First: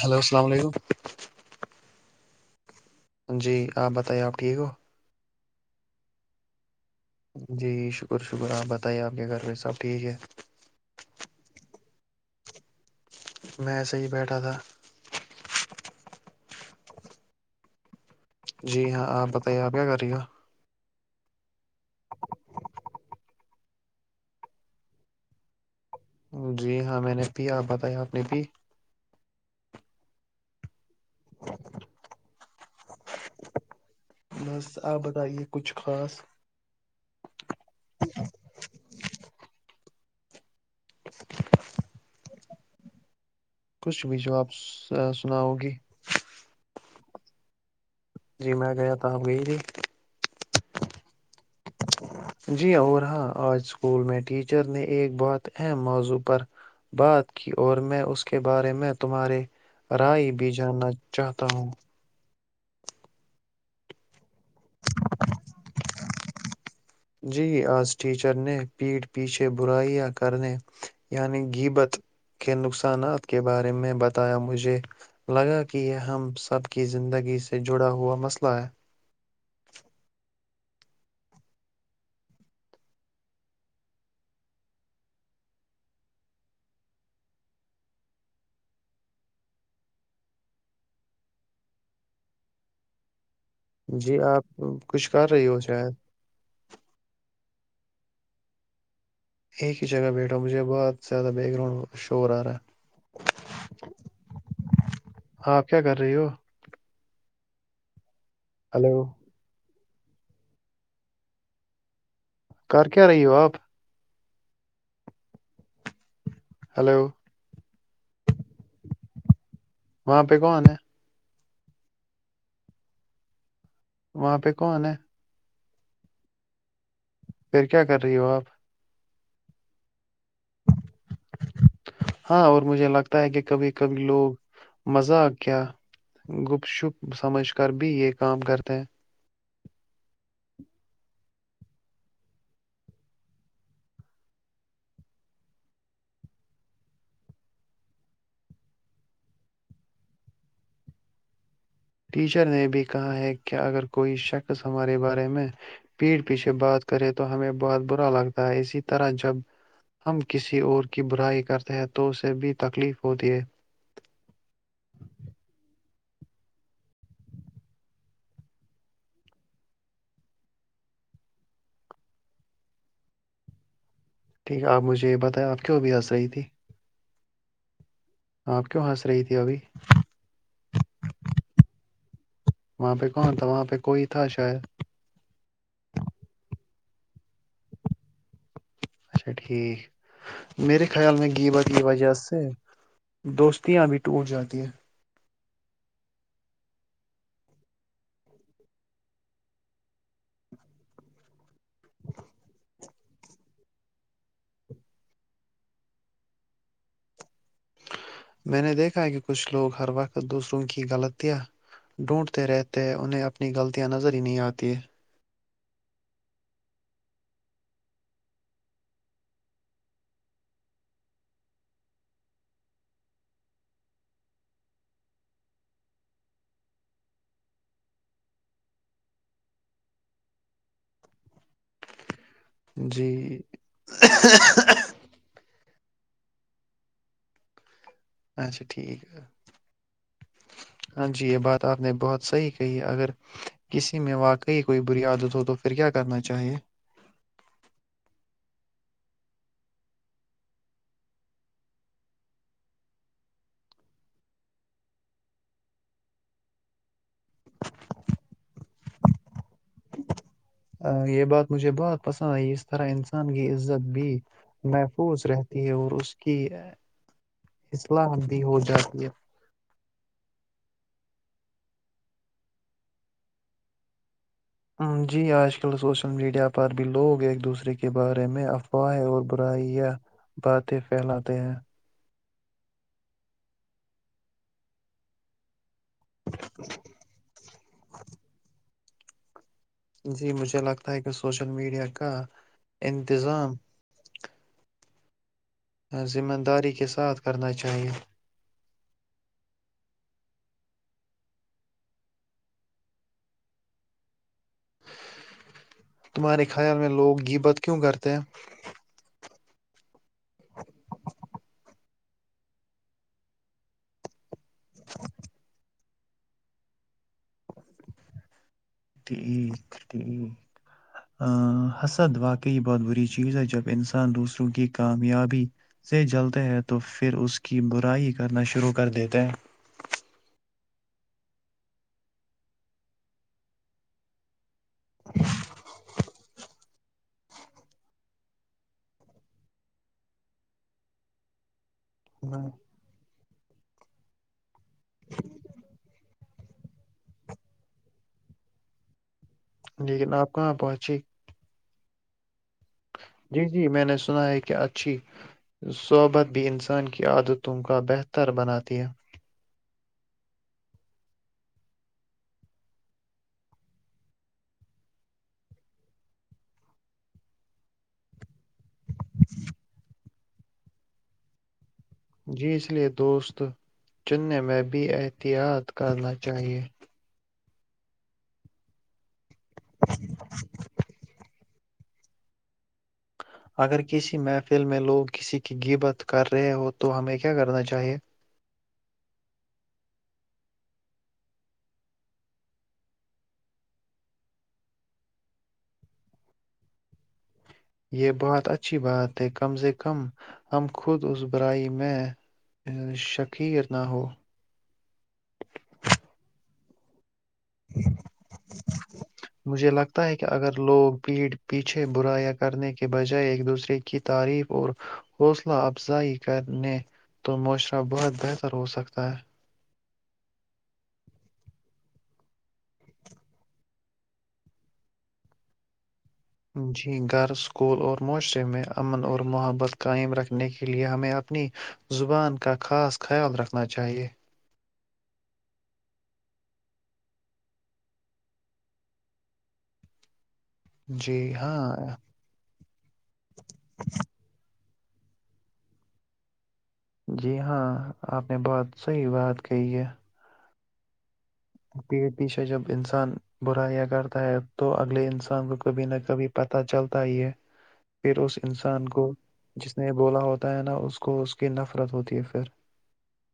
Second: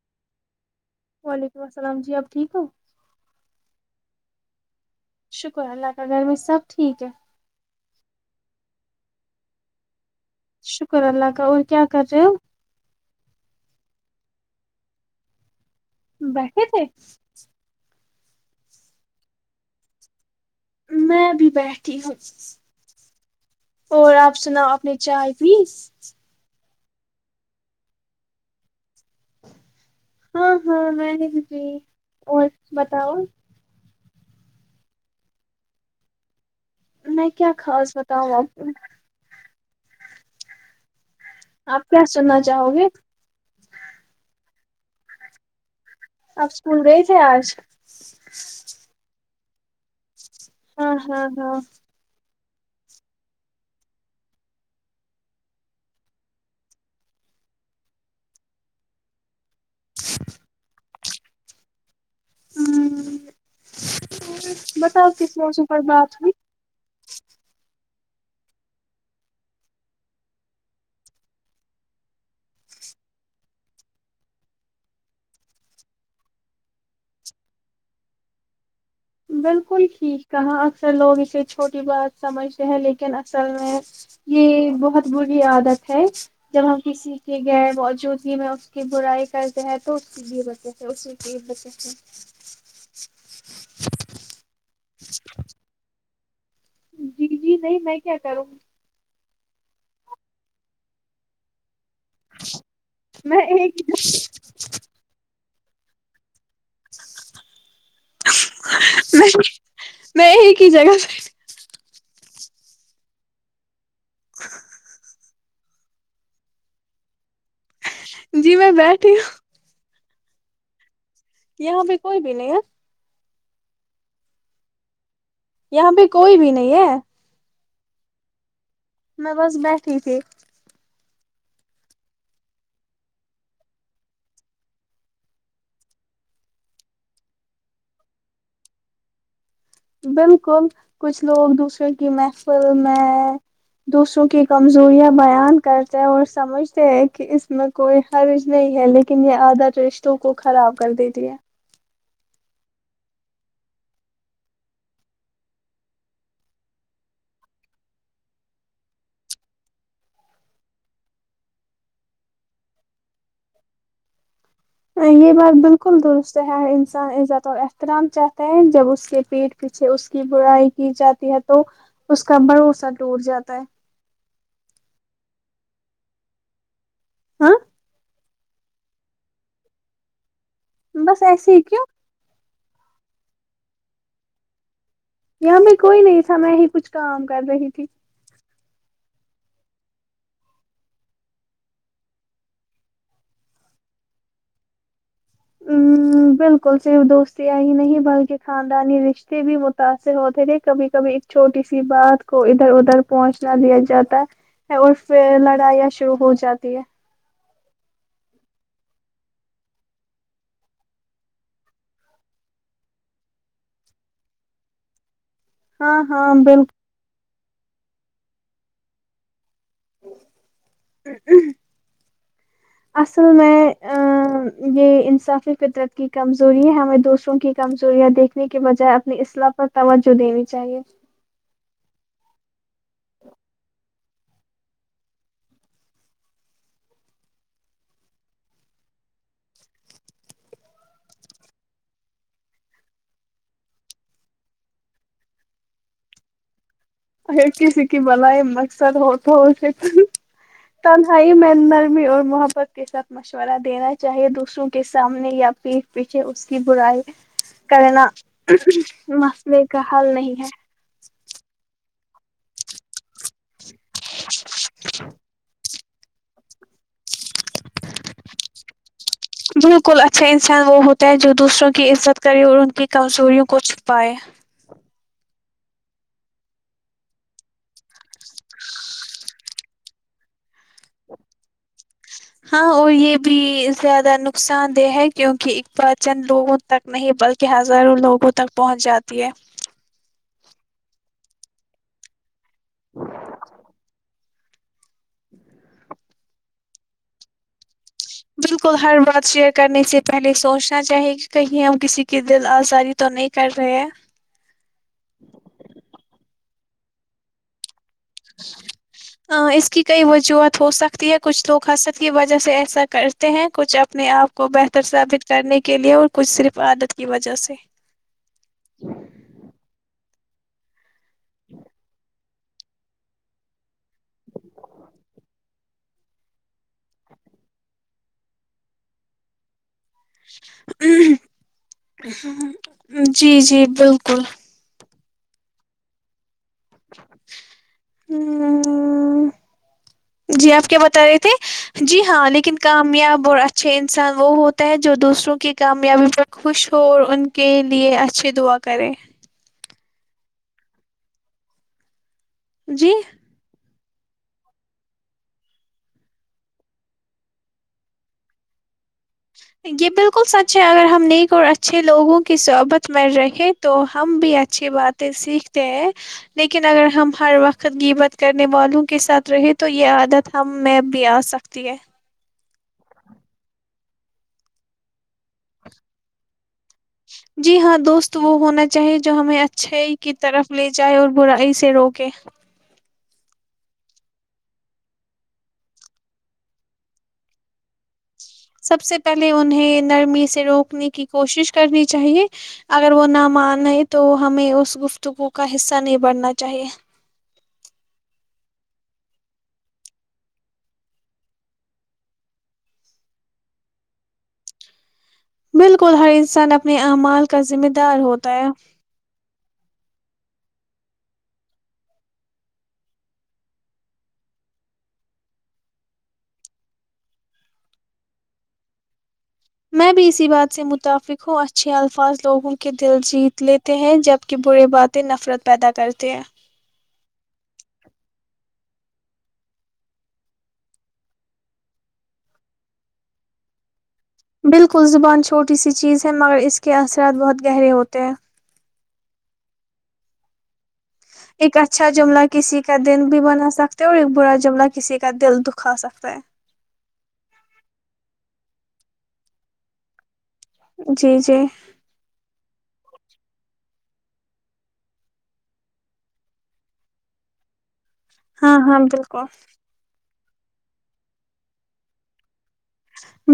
Hello السلام علیکم وعلیکم السلام جی آپ ٹھیک ہو جی آپ بتائیے آپ ٹھیک ہو شکر اللہ کا گھر میں سب ٹھیک ہے جی شکر شکر آپ بت پتاہ ہی آپ کے گھر ب سب ٹھیک ہے شکر اللہ کا اور کیا کر رہے ہو؟ میںسے ہی بیٹھا تھا بیٹھے تھے جی ہاں آپ بتائیے آپ کیا کر رہی گا میں بھی بیٹھی ہوں اور آپ سناؤ اپنے چائے پیس جی ہاں میں نے بھی آپ بتایا آپ نے بھی ہاں ہاں میں نے بھی تئی اور بتاؤ بس آپ بتائیے کچھ خاص میں کیا خاص بتاؤں آپ کو آپ کیا سننا چاہو گے کچھ بھی جو آاب سناؤگی آپ اسکول گئے تھے آج جی میں گیا تھا آپ گئی تھی ہاں ہاں ہاں جی اور ہاں آج اسکول میں ٹیچر نے ایک بہت اہم موضوع پر بات کی اور میں اس کے بارے میں تمہارے رائے بھی جاننا چاہتا ہوں ہ بتاؤ کس موسم پر بات ہوئی جی آج ٹیچر نے پیٹھ پیچھے برائیاں کرنے یعنی گبت کے نقصانات کے بارے میں بتایا مجھے لگا کہ یہ ہم سب کی زندگی سے جڑا ہوا مسئلہ ہے بالکل ٹھیک کہاں اکثر لوگ اسے چھوٹی بات سمجھتے ہیں لیکن اصل میں یہ بہت بری عادت ہے جب ہم کسی کے غیر موجودگی میں اس کی برائی کرتے ہیں تو اس کی بھی بچت ہے اسی کی بت ہے جی جی آپ کچھ کر رہی ہو شاید جی جی نہیں میں کیا کروں ایک ہی جگہ بیٹھا مجھے بہت زیادہ بیک گراؤنڈ ہو میں ایک آ آپ کیا کر رہی ہو [inaudible] ہلو میں میں کی جگہ کر کیا رہی ہو آپ [inaudible] ہلو جی میں بیٹھی ہوں وہاں پہ کون ہے یہاں بھی کوئی بھی نہیں ہے وہاں پہ کون ہے یہاں پہ کوئی بھی نہیں ہے پھر کیا کر رہی ہو آپ میں بس بیٹھی تھی ہاں اور مجھے لگتا ہے کہ کبھی کبھی لوگ مزہ کیا گپ شپ سمجھ کر بھی یہ کام کرتے ہیں بالکل کچھ لوگ دوسروں کی محفل میں دوسروں کی کمزوریاں بیان کرتے ہیں اور سمجھتے ہیں کہ اس میں کوئی حرض نہیں ہے لیکن یہ عادت رشتوں کو خراب کر دیتی ہے ٹیچر نے بھی کہا ہے کہ اگر کوئی شخص ہمارے بارے میں پیڑھ پیچھے بات کرے تو ہمیں بہت برا لگتا ہے اسی طرح جب ہم کسی اور کی برائی کرتے ہیں تو اسے بھی تکلیف ہوتی ہے یہ بات بالکل درست ہے ہر انسان عزت و احترام چاہتا ہے جب اس کے پیٹ پیچھے اس کی برائی کی جاتی ہے تو اس کا بھروسہ ٹوٹ جاتا ہے ٹھیک ہے آپ مجھے یہ بتائیں آپ کیوں بھی آس رہی تھی ہاں آپ کیوں ہنس رہی تھی ابھی بس ایسے ہی کیوں وہاں پہ کواں تھا وہاں پہ کوئی تھا شاید یہاں کوئی نہیں تھا میں ہی کچھ کام کر رہی تھی اچھا ٹھیک میرے خیال میں گیبا کی وجہ سے دوستیاں ا بھی ٹوٹ جاتی ہے بالکل صرف دوستیاں ہی نہیں بلکہ خاندانی رشتے بھی متاثر ہوتے تھے کبھی کبھی ایک چھوٹی سی بات کو ادھر ادھر پہنچنا دیا جاتا ہے اور پھر لڑائیاں شروع ہو جاتی ہے میں نے دیکھا کہ کچھ لوگ ہر وقت دوسروں کی غلطیاں ڈھونڈتے رہتے ہیں انہیں اپنی غلطیاں نظر ہی نہیں آتییں ہاں ہاں بالکل اصل میں یہ انصافی فطرت کی کمزوری ہے ہمیں دوسروں کی کمزوریاں دیکھنے کے بجائے اپنی اصلاح پر توجہ دینی چاہیے جی اچھا ٹھیک ہے ہاں جی یہ بات آپ نے بہت صحیح کہی اگر کسی میں واقعی کوئی بری عدت ہو تو پھر کیا کرنا چاہیے اگر کسی کی بلائی مقصد ہو تو اسے تنہائی میں نرمی اور محبت کے ساتھ مشورہ دینا چاہیے دوسروں کے سامنے یا پیھ پیچھے اس کی برائی کرنا مسئلے کا حل نہیں ہے ا یہ بات مجھے بہ [unintelligible] پسندئی اس طرح ان [unintelligible] کی عزت بھی محفوظ رہتی ہے اور اس کی ہے حصل حندی ہو جاتی ہے [inaudible] الکل اچھا انسان وہ ہوتا ہے جو دوسروں کی عزت کرے اور ان کی کمزوریوں کو چھپائے ہم، جی آج کل سوشل میڈیا پر بھی لوگ ایک دوسرے کے بارے میں افواہ اور برائی یا باتیں پھیلاتے ہیں ہاں اور یہ بھی زیادہ نقصان دہ ہے کیونکہ پہچند لوگوں تک نہیں بلکہ ہزاروں لوگوں تک پہنچ جاتا تی ہے [unintelligible] جی مجھے لگتا ہے کہ سوشل میڈیا کا انتظام [inaudible] ذمہ داری کے ساتھ کرنا چاہیے بالکل ہر بات شیئر کرنے سے پہلے سوچنا چاہیے کہ کہیں ہم کسی کی دل آزاری تو نہیں کر رہے ہیں تمہارے خیال میں لوگی بت کیوں کرتے ہیں اس کی کئی وجوہات ہو سکتی ہے کچھ لوگ ہنسک کی وجہ سے ایسا کرتے ہیں کچھ اپنے آپ کو بہتر سثابت کرنے کے لیے اور کچھ صرف عادت کی وجہ سے ٹھیک ٹھیک حسد واقع کئی بات بری چیز ہے جب انسان دوسروں کی کامیابی سے جلتے ہیں تو پھر اس کی برائی کرنا شروع کر دیتے ہیں جی جی بالکل [unintelligible] جی آپ کیا بتا رہی تھے جی ہاں ہیں لیکن کامیاب اور اچھے انسان وہ ہوتا ہے جو دوسروں کی کامیابی پر خوش ہو اور ان کے لیے اچھے دعا کرے لیکن آپ کہاں پہنچے جی جی جی میں نے سنا ہے کہ اچھی صحبت بھی انسان کی عادتوں کا بہتر بناتی ہے یہ بالکل سچ ہے اگر ہم نیک اور اچھے لوگوں کی صحبت میں رہیں تو ہم بھی اچھی باتیں سیکھتے ہیں لیکن اگر ہم ہر وقت گ بت کر والوں کے ساتھ رہے تو یہ عادت ہم میں بھی آ سکتی ہے جی اس لیے دوست چننے میں بھی احتیاط کرنا چاہیے جی ہاں دوست وہ ہونا چاہیے جو ہمیں اچھے کی طرف لے جائے اور برا سے روکے اگر کسی محفل میں لوگ کسی کی گبت کر رہے ہو تو ہمیں کیا کرنا چاہیے سب سے پہلے انہیں نرمی سے روکنے کی کوشش کرنی چاہیے اگر وہ نہ مانے تو ہمیں اس گفتگو کا حصہ نہیں بڑنا چاہیے یہ بہت اچھی بات ہے کم سے کم ہم خود اس برائی میں شقیر نہ ہو بالکل ہر انسان اپنی امال کا ذمہ دار ہوتا ہے ستا ہے کہ اگر لوگ بھییڑھ پیچھے برایا کرنے کے بجائے ایک دوسرے کی تعریف اور حوصلہ افزائی کرنے تو معاشرہ بہت بہتر ہو سکتا ہے میں بھی اسی بات سے متفق ہوں اچھے الفاظ لوگوں کے دل جیت لیتے ہیں جبک برے باتیں نفرت پیدا کرتے ہیں جی گھر اسکول اور معاشرے میں امن اور محبت قائم رکھنے کے لیے ہمیں اپنی زبان کا خاص خیال رکھنا چاہیے بالکل زبان چھوٹی سی چیز ہے مگر اس کے اثرات بہت گہرے ہوتے ہیں جی ایک ہاں اچھا جملہ کسی کا دن بھی بنا سکتے اور ایک برا جملہ کسی کا دل دکھا سکتا ہے جی ہاں آپ نے بہت صحیح بات کہی ہے جیی پ پیچھا جب انسان برا یا کرتا ہے تو اگلے انسان کو کبھی نہ کبھی پتا چلتا ہی پھر اس ہاں ہاں انسان کو بالکل جس نے بولا ہوتا ہوتا ہے نا اس کو اس کی نفرت ہوتی ہے پھر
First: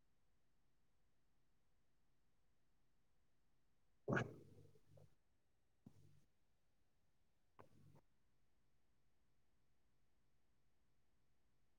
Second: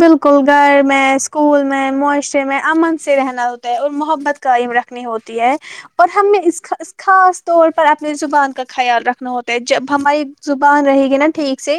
بالکل گھر میں اسکول میں معاشرے میں امن سے رہنا ہوتا اور محبت قئم رکھنی ہوتی اور ہمیں اس خاص طور پر اپنی زبان کا خیال رکھنا ہوتا ہے جب ہماری زبان رہے گی نا ٹھیک سے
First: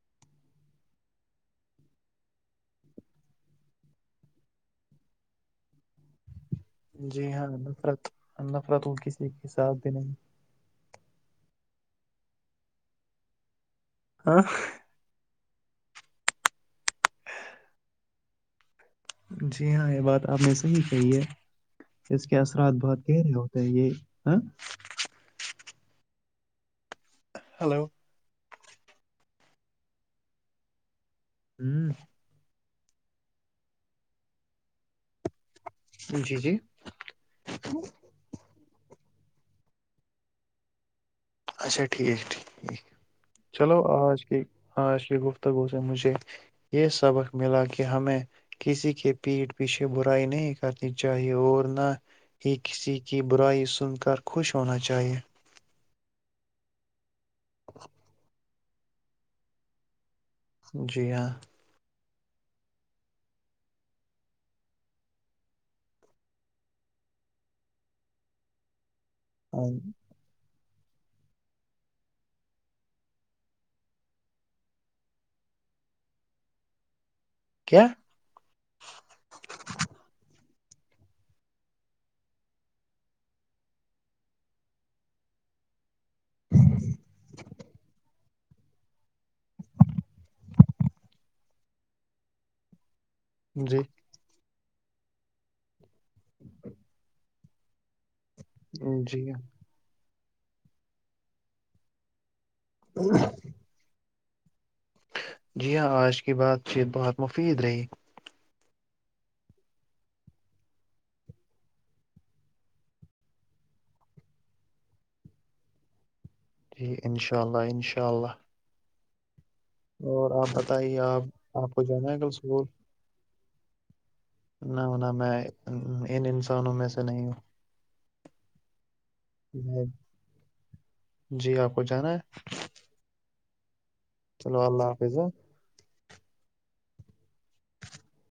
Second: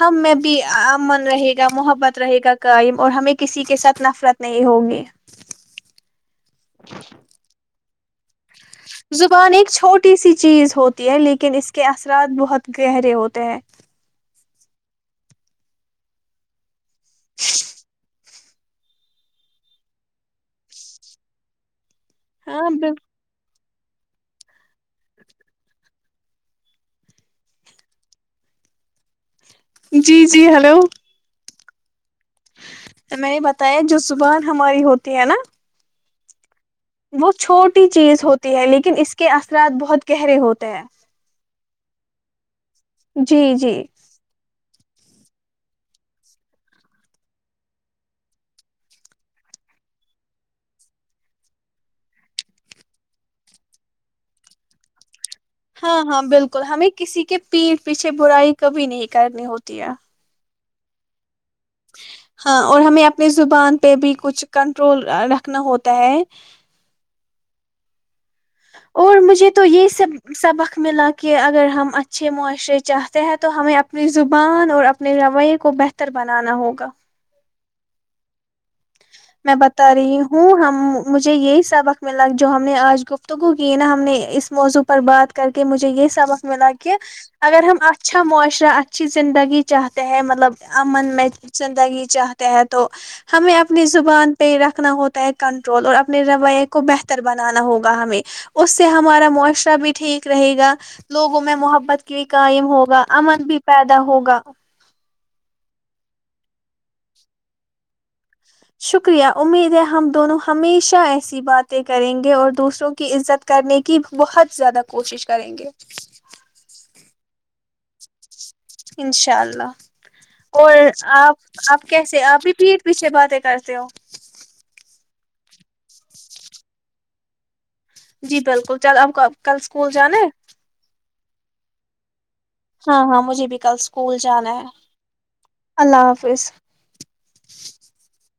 ہم میں بھی امن رہے گا محبت بت رہے گا قئم اور ہمیں کسی کے ساتھ نفرت نہیں ہوگی جی ہاں نفرت نفرت وہ کسی کے زبان ایک ساتھ بھی نہیں چھوٹی سی چیز ہوتی لیکن اس کے اثرات بہت گہرے ہوتے ہیں ہاں ج جی ہاں یہ بات آپ نے صحیح کہی ہے اس کے ہاں اثرات بہت بال- گہرے ہو تو یہ ہ ہلو جی جی ہلو ہوں میں نے بتایا جو صبح ہماری ہوتی ہے نا جی جی وہ چھوٹی چیز ہوتی ہے لیکن اس کے اثرات بہت گہرے ہوتے ہیں اچھا ٹھیک ٹیک جی جی چلو آج کی ہاں ش گفتگو سے مجھے یہ سبق ملا کہ ہمیں کسی کے پیٹھ پیچھے برائی نہیں کرنی چاہیے اور نہ ہی کسی کی برائی سن کر خوش ہونا چاہیے ہاں ہاں بالکل ہمیں کسی کے پیٹ پیچھے برائی کبھی نہیں کرنی ہوتی ہے جی ہاں ہاں اور ہمیں اپنی زبان پہ بھی کچھ کنٹرول رکھنا ہوتا ہے اور مجھے تو ہاں یہ سب سبق ملا کہ اگر ہم اچھے معاشرے چاہتے ہیں تو ہمیں اپنی زبان اور اپنے رویے کو بہتر بنانا ہوگا کیا میں بتا رہی ہوں ہم مجھے یہی سبق ملا جو ہم نے آج گفتگو کی نا ہم نے اس موضوع پر بات کر کے مجھے یہ سبق ملا کہ اگر ہم اچھا معاشرہ اچھی زندگی چاہتے ہیں مطلب امن میں زندگی چاہتے ہیں تو ہمیں جی اپنی زبان پہ رکھنا ہوتا ہے کنٹرول اور اب نے رویے کو بہتر بنانا ہوگا ہمیں اس سے جی ہمارا ہاں معاشرہ بھی ٹھیک رہے گا لوگوں میں محبت کی قائم ہوگا امن بھی پیدا ہوگا ا [unintelligible] جی ہاں آج کی بات چیت بہت مفید رہی شکریہ امید ہے ہم دونوں ہمیشہ ایسی باتیں کریں گے اور دوسروں کی عزت کرنے کی بہت زیادہ کوشش کریں گے جی انشاء اللہ انشاء اللہ ان [unintelligible] انشاء اللہ آپ اور بتائیے آپ آپ کو جانا ہے کیسے کل آپ بھی اسکول پیر پیچھے باتیں کر د ہو [unintelligible] نہ ہونا میں ان انسانوں میں سے نہیں ہوں جی بالکل چل اب کل میں- اسکول جانے جی آپ کو جانا ہے ہاں ہاں مجھے بھی کل اسکول جانا چلو ہے اللہ حافظ ہاں۔ اللہ حافظ پس [unintelligible] [inaudible]